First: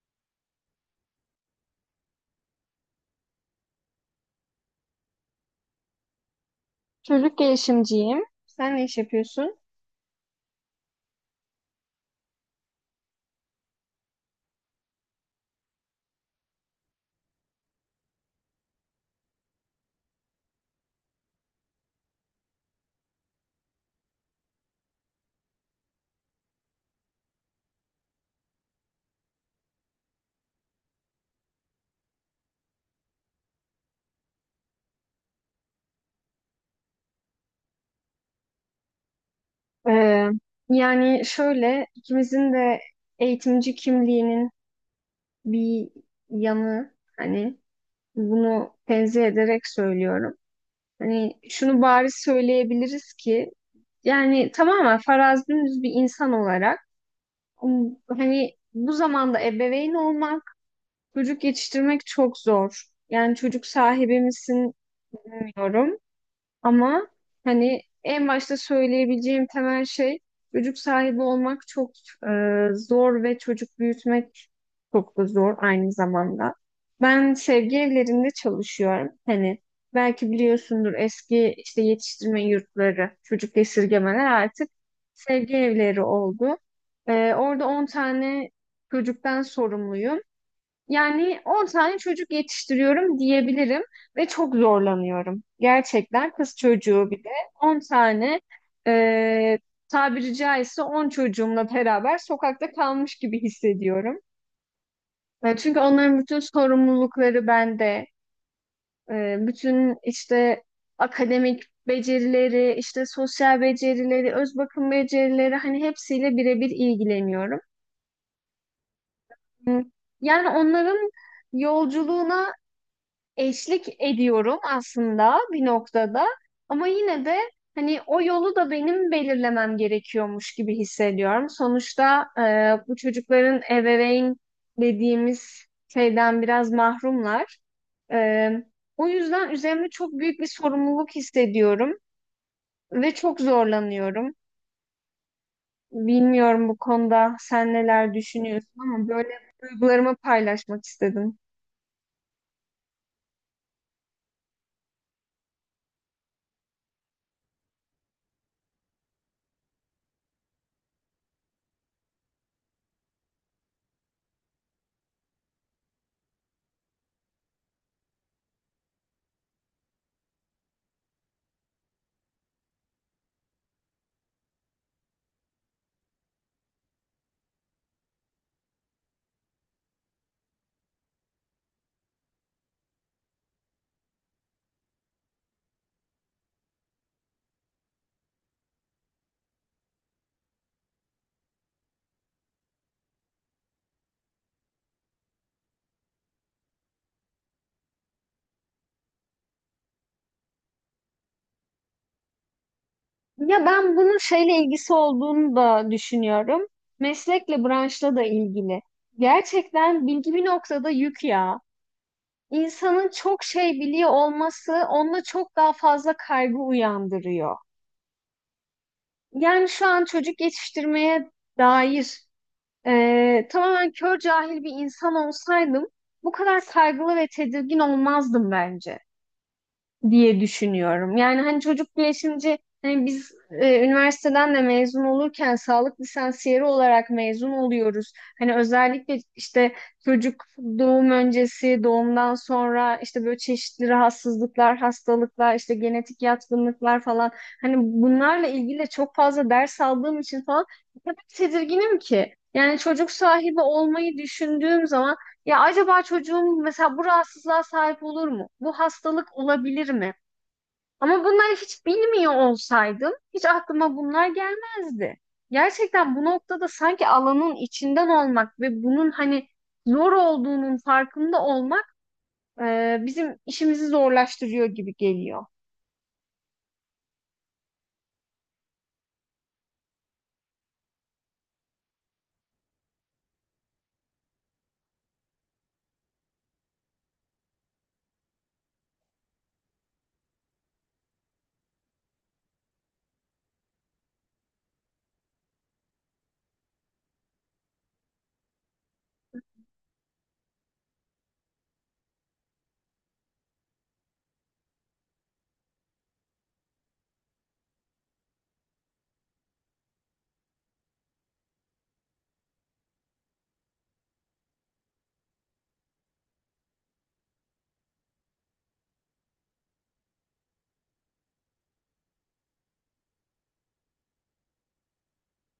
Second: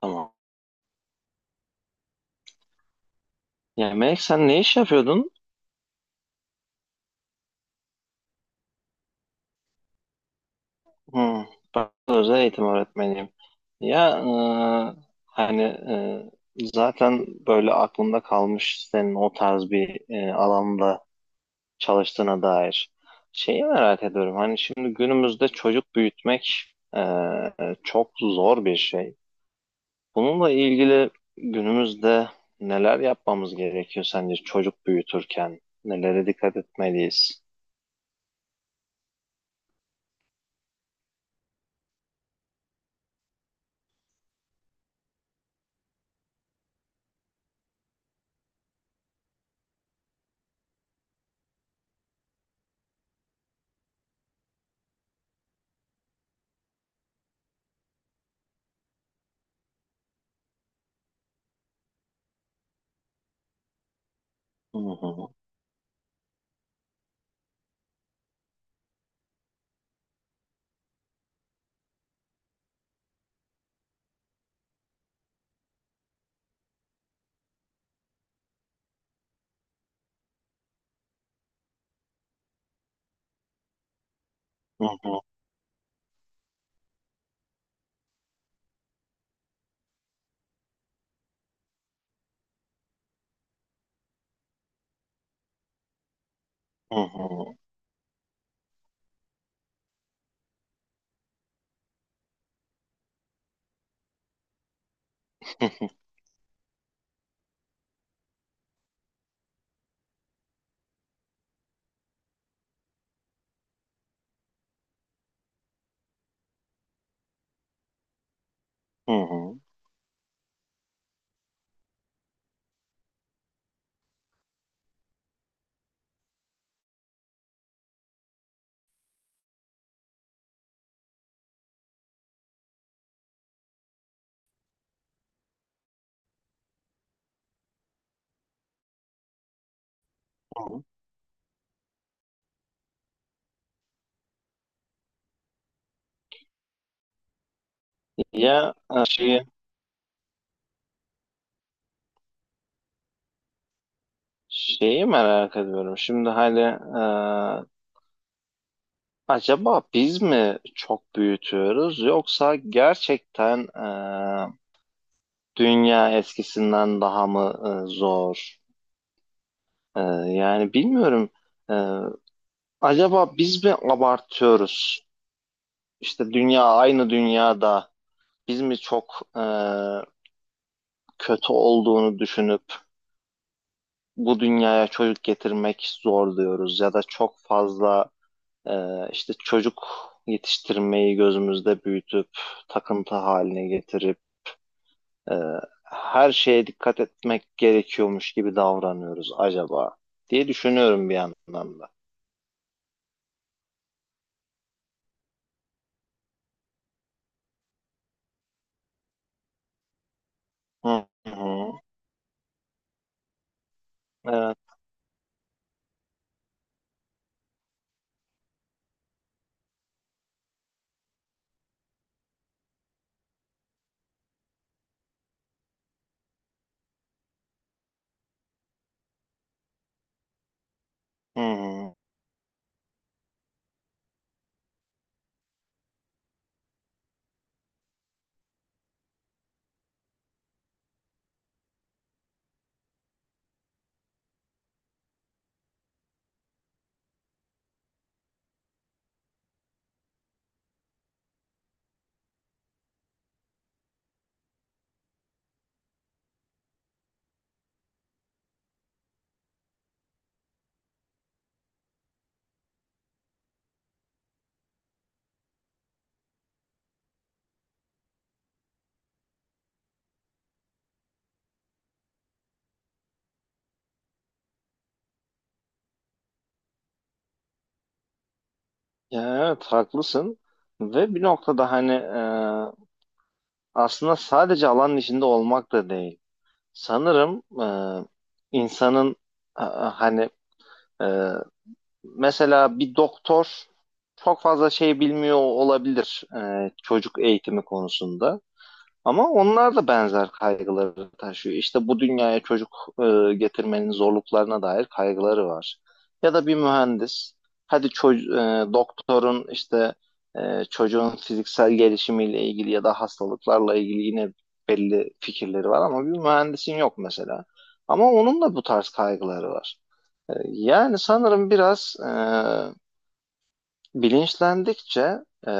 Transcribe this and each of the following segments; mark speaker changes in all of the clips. Speaker 1: Tamam. Ya Melek sen ne iş yapıyordun?
Speaker 2: Çocuk gelişimciyim. Sen ne iş yapıyorsun?
Speaker 1: Hmm, ben özel eğitim öğretmeniyim. Ya hani zaten böyle aklımda kalmış senin o tarz bir alanda çalıştığına dair. Şeyi merak ediyorum. Hani şimdi günümüzde çocuk büyütmek e, çok zor bir şey. Bununla ilgili günümüzde neler yapmamız gerekiyor sence çocuk büyütürken? Nelere dikkat etmeliyiz?
Speaker 2: Ee, Yani şöyle ikimizin de eğitimci kimliğinin bir yanı hani bunu tenzih ederek söylüyorum. Hani şunu bariz söyleyebiliriz ki yani tamamen farazdümüz bir insan olarak hani bu zamanda ebeveyn olmak, çocuk yetiştirmek çok zor. Yani çocuk sahibi misin
Speaker 1: Hı hı,
Speaker 2: bilmiyorum. Ama hani en başta söyleyebileceğim temel şey çocuk sahibi olmak çok zor ve çocuk büyütmek çok da zor aynı zamanda. Ben sevgi evlerinde çalışıyorum. Hani belki biliyorsundur eski işte yetiştirme yurtları, çocuk esirgemeler artık
Speaker 1: hı hı,
Speaker 2: sevgi evleri oldu. Orada 10 tane çocuktan sorumluyum. Yani 10 tane çocuk yetiştiriyorum diyebilirim ve çok zorlanıyorum. Gerçekten kız
Speaker 1: hı
Speaker 2: çocuğu bir de
Speaker 1: hı.
Speaker 2: 10 tane e, tabiri caizse 10 çocuğumla beraber sokakta kalmış gibi hissediyorum.
Speaker 1: Hı
Speaker 2: Çünkü
Speaker 1: hı,
Speaker 2: onların bütün sorumlulukları bende. Bütün işte akademik becerileri, işte sosyal becerileri, öz bakım becerileri hani hepsiyle birebir ilgileniyorum.
Speaker 1: hı hı.
Speaker 2: Yani onların yolculuğuna eşlik ediyorum aslında bir noktada ama yine de hani o yolu da benim belirlemem gerekiyormuş gibi hissediyorum. Sonuçta bu çocukların ebeveyn dediğimiz şeyden biraz mahrumlar. E, O yüzden üzerimde çok büyük bir sorumluluk hissediyorum ve çok zorlanıyorum. Bilmiyorum bu konuda sen neler
Speaker 1: Ya
Speaker 2: düşünüyorsun
Speaker 1: e,
Speaker 2: ama böyle
Speaker 1: şeyi,
Speaker 2: duygularımı paylaşmak istedim.
Speaker 1: şeyi merak ediyorum. Şimdi hani acaba biz mi çok büyütüyoruz yoksa gerçekten e, dünya eskisinden daha mı zor? Yani bilmiyorum. E, acaba biz mi abartıyoruz? İşte dünya aynı dünyada biz mi çok kötü olduğunu düşünüp bu dünyaya çocuk getirmek zor diyoruz ya da çok fazla işte çocuk yetiştirmeyi gözümüzde büyütüp takıntı haline getirip e, her şeye dikkat etmek gerekiyormuş gibi davranıyoruz acaba diye düşünüyorum bir yandan da.
Speaker 2: Ya ben bunun şeyle ilgisi olduğunu da düşünüyorum. Meslekle, branşla da ilgili. Gerçekten bilgi bir noktada
Speaker 1: Hı
Speaker 2: yük ya.
Speaker 1: hı.
Speaker 2: İnsanın çok şey biliyor
Speaker 1: Evet.
Speaker 2: olması onda çok daha fazla kaygı uyandırıyor. Yani şu an çocuk yetiştirmeye dair tamamen kör cahil bir insan olsaydım bu kadar kaygılı ve tedirgin olmazdım bence, diye düşünüyorum. Yani
Speaker 1: Hı
Speaker 2: hani
Speaker 1: hı.
Speaker 2: çocuk bilişimci hani biz üniversiteden de mezun olurken sağlık lisansiyeri olarak mezun oluyoruz. Hani özellikle işte çocuk doğum öncesi, doğumdan sonra işte böyle çeşitli rahatsızlıklar, hastalıklar, işte genetik yatkınlıklar falan hani bunlarla ilgili de çok fazla ders aldığım için falan o kadar tedirginim ki. Yani çocuk sahibi olmayı düşündüğüm zaman ya acaba çocuğum mesela bu rahatsızlığa sahip olur mu? Bu hastalık olabilir mi? Ama bunları hiç bilmiyor olsaydım hiç aklıma bunlar gelmezdi. Gerçekten bu noktada sanki alanın içinden olmak ve bunun hani zor olduğunun farkında olmak bizim işimizi zorlaştırıyor gibi geliyor.
Speaker 1: Ya evet, haklısın ve bir noktada hani aslında sadece alanın içinde olmak da değil. Sanırım insanın e, hani e, mesela bir doktor çok fazla şey bilmiyor olabilir çocuk eğitimi konusunda. Ama onlar da benzer kaygıları taşıyor. İşte bu dünyaya çocuk getirmenin zorluklarına dair kaygıları var. Ya da bir mühendis, hadi doktorun işte çocuğun fiziksel gelişimiyle ilgili ya da hastalıklarla ilgili yine belli fikirleri var ama bir mühendisin yok mesela. Ama onun da bu tarz kaygıları var. Yani sanırım biraz bilinçlendikçe e,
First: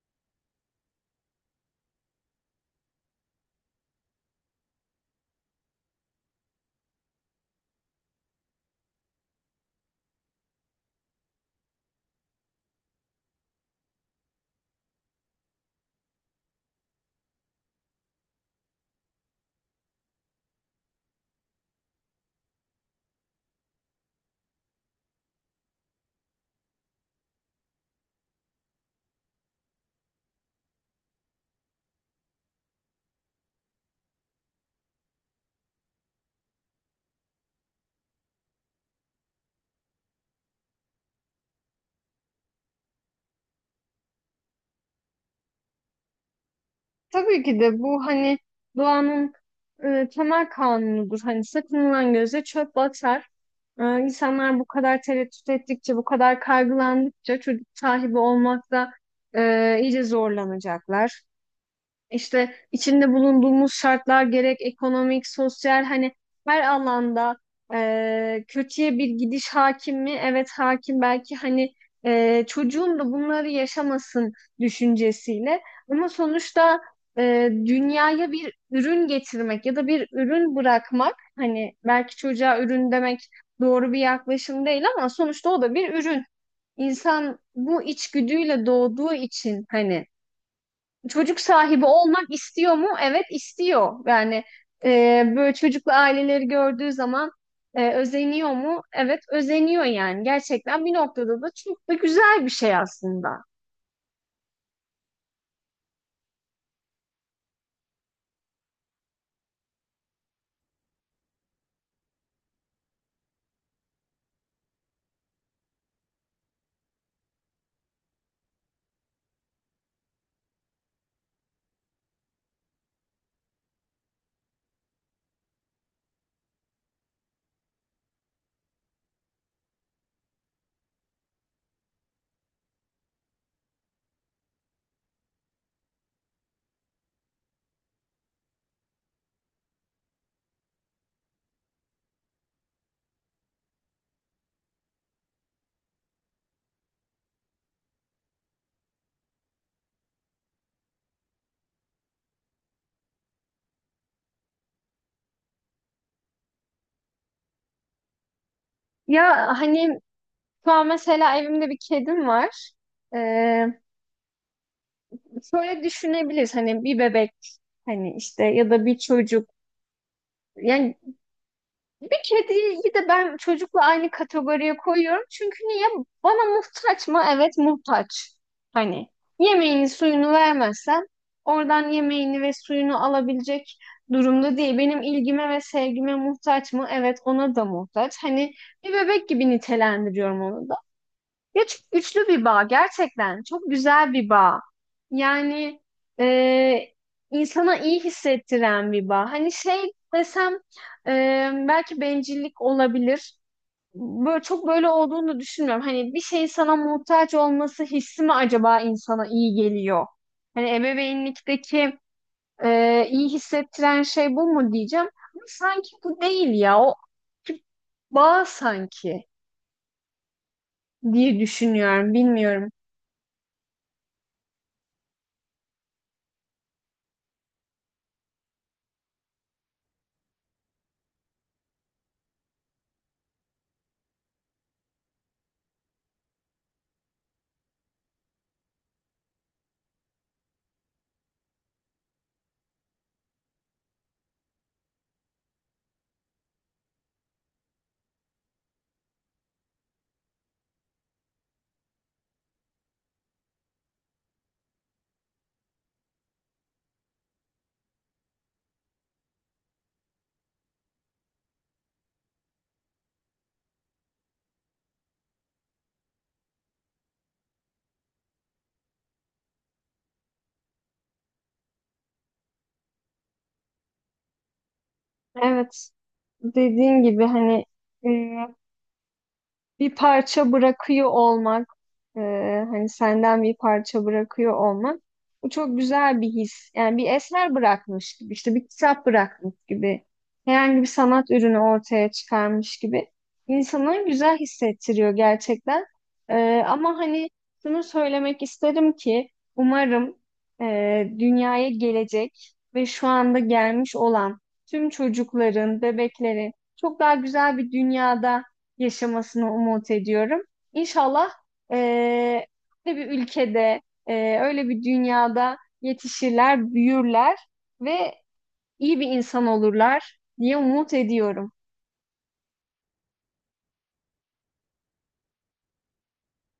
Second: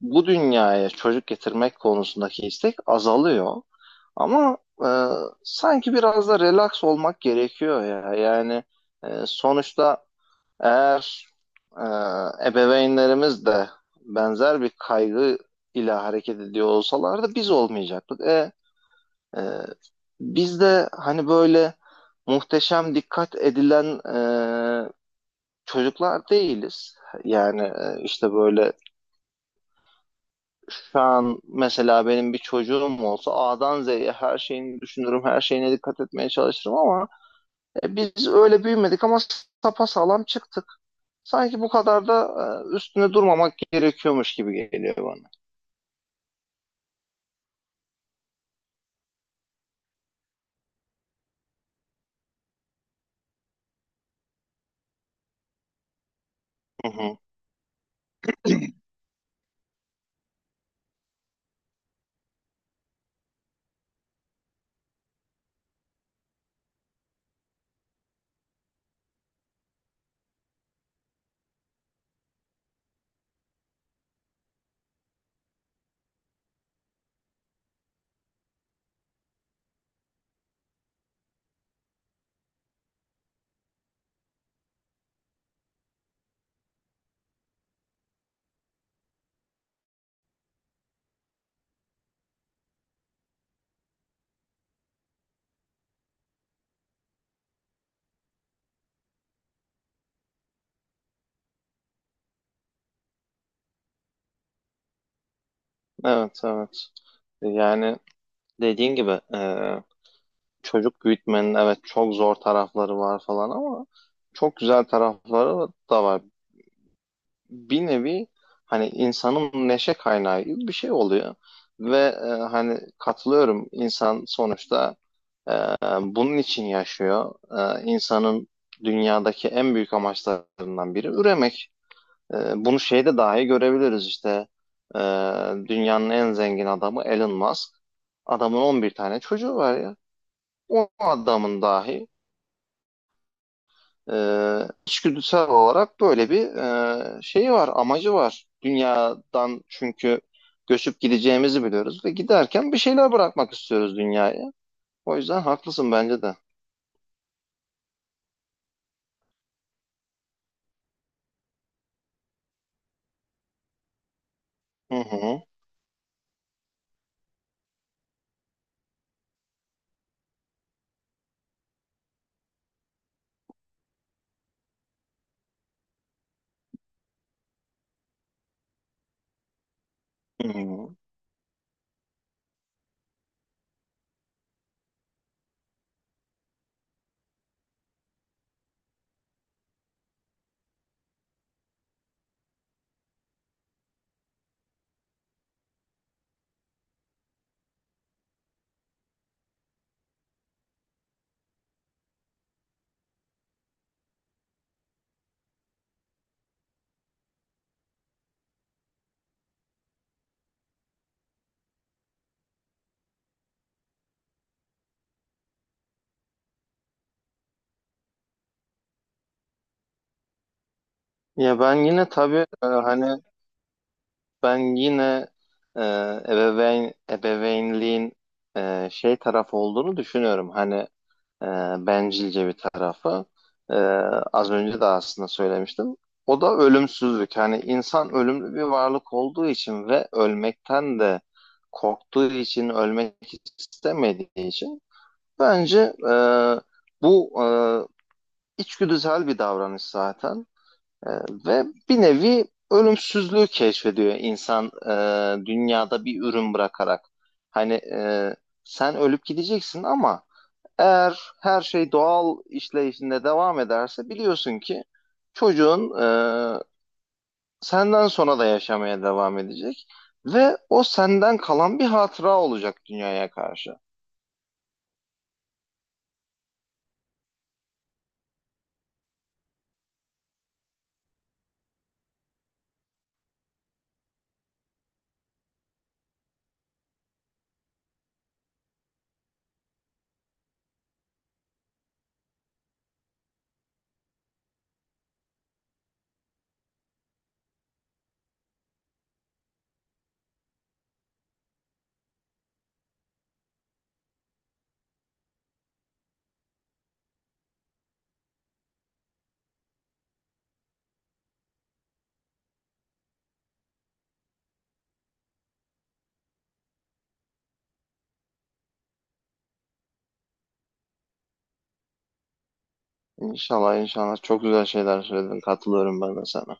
Speaker 1: bu dünyaya çocuk getirmek konusundaki istek azalıyor. Ama e, sanki biraz da relax olmak gerekiyor ya. Yani sonuçta eğer e, ebeveynlerimiz de benzer bir kaygı ile hareket ediyor olsalardı biz olmayacaktık. E, biz de hani böyle muhteşem dikkat edilen çocuklar değiliz. Yani işte böyle şu an mesela benim bir çocuğum olsa A'dan Z'ye her şeyini düşünürüm, her şeyine dikkat etmeye çalışırım ama biz öyle büyümedik ama sapasağlam çıktık. Sanki bu kadar da üstüne durmamak gerekiyormuş gibi geliyor bana.
Speaker 2: Tabii ki de bu hani doğanın temel kanunudur. Hani sakınılan göze çöp batar. İnsanlar bu kadar tereddüt ettikçe, bu kadar
Speaker 1: Hı hı.
Speaker 2: kaygılandıkça çocuk sahibi olmakta iyice zorlanacaklar. İşte içinde bulunduğumuz şartlar gerek ekonomik, sosyal hani her alanda kötüye bir gidiş hakim mi? Evet hakim belki hani çocuğun da bunları yaşamasın düşüncesiyle ama sonuçta dünyaya bir ürün getirmek ya da bir ürün bırakmak hani belki çocuğa ürün demek doğru bir yaklaşım değil ama sonuçta o da bir ürün. İnsan bu içgüdüyle doğduğu için hani çocuk sahibi olmak istiyor mu? Evet istiyor. Yani böyle çocuklu aileleri gördüğü zaman özeniyor mu? Evet özeniyor yani. Gerçekten bir noktada da çok da güzel bir şey aslında.
Speaker 1: Evet, evet. Yani dediğin gibi çocuk büyütmenin evet çok zor tarafları var falan ama çok güzel tarafları da var. Bir nevi hani insanın neşe kaynağı gibi bir şey oluyor. Ve hani katılıyorum, insan sonuçta e, bunun için yaşıyor. İnsanın dünyadaki en büyük amaçlarından biri üremek. Bunu şeyde dahi görebiliriz işte. E, dünyanın en zengin adamı Elon Musk. Adamın 11 tane çocuğu var ya. O adamın dahi içgüdüsel olarak böyle bir şeyi var, amacı var. Dünyadan çünkü göçüp gideceğimizi biliyoruz ve giderken bir şeyler bırakmak istiyoruz dünyaya. O yüzden haklısın bence de.
Speaker 2: Ya hani şu an mesela evimde bir kedim var. E,
Speaker 1: Hı hı.
Speaker 2: Şöyle düşünebiliriz hani bir bebek hani işte ya da bir çocuk. Yani bir kediyi de ben çocukla aynı kategoriye koyuyorum. Çünkü niye? Bana muhtaç mı? Evet muhtaç. Hani yemeğini suyunu
Speaker 1: Hı hı.
Speaker 2: vermezsem oradan yemeğini ve suyunu alabilecek durumda değil. Benim ilgime ve sevgime muhtaç mı? Evet ona da muhtaç. Hani bir bebek gibi nitelendiriyorum onu da. Üçlü bir bağ gerçekten çok güzel bir bağ. Yani e, insana iyi hissettiren bir bağ. Hani şey desem e, belki bencillik olabilir. Böyle çok böyle olduğunu düşünmüyorum. Hani bir şeyin sana muhtaç olması hissi mi acaba insana iyi geliyor? Hani ebeveynlikteki iyi hissettiren şey bu mu diyeceğim. Ama sanki bu değil ya. O bağ sanki diye
Speaker 1: Ya
Speaker 2: düşünüyorum.
Speaker 1: e,
Speaker 2: Bilmiyorum.
Speaker 1: hani ben yine e, ebeveynliğin şey tarafı olduğunu düşünüyorum. Hani e, bencilce bir tarafı. E, az önce de aslında söylemiştim. O da ölümsüzlük. Hani insan ölümlü bir varlık olduğu için ve ölmekten de korktuğu için, ölmek istemediği için bence bu içgüdüsel bir davranış zaten. E, ve bir nevi ölümsüzlüğü keşfediyor insan dünyada bir ürün bırakarak. Hani sen ölüp gideceksin ama eğer her şey doğal işleyişinde devam ederse biliyorsun ki çocuğun e, senden sonra da yaşamaya devam edecek ve o senden kalan bir hatıra olacak dünyaya karşı.
Speaker 2: Evet. Dediğin gibi hani e, bir parça bırakıyor olmak, e, hani senden bir parça bırakıyor olmak, bu çok güzel bir his. Yani bir eser bırakmış gibi, işte bir kitap bırakmış gibi, herhangi bir sanat ürünü ortaya çıkarmış gibi insanı güzel hissettiriyor gerçekten. Ama hani şunu söylemek isterim ki umarım dünyaya gelecek ve şu anda gelmiş olan tüm çocukların, bebeklerin çok daha güzel bir dünyada yaşamasını umut ediyorum. İnşallah eee, öyle bir ülkede, öyle bir dünyada yetişirler, büyürler ve iyi bir insan olurlar diye umut ediyorum.
Speaker 1: İnşallah, inşallah çok güzel şeyler söyledin. Katılıyorum ben de sana.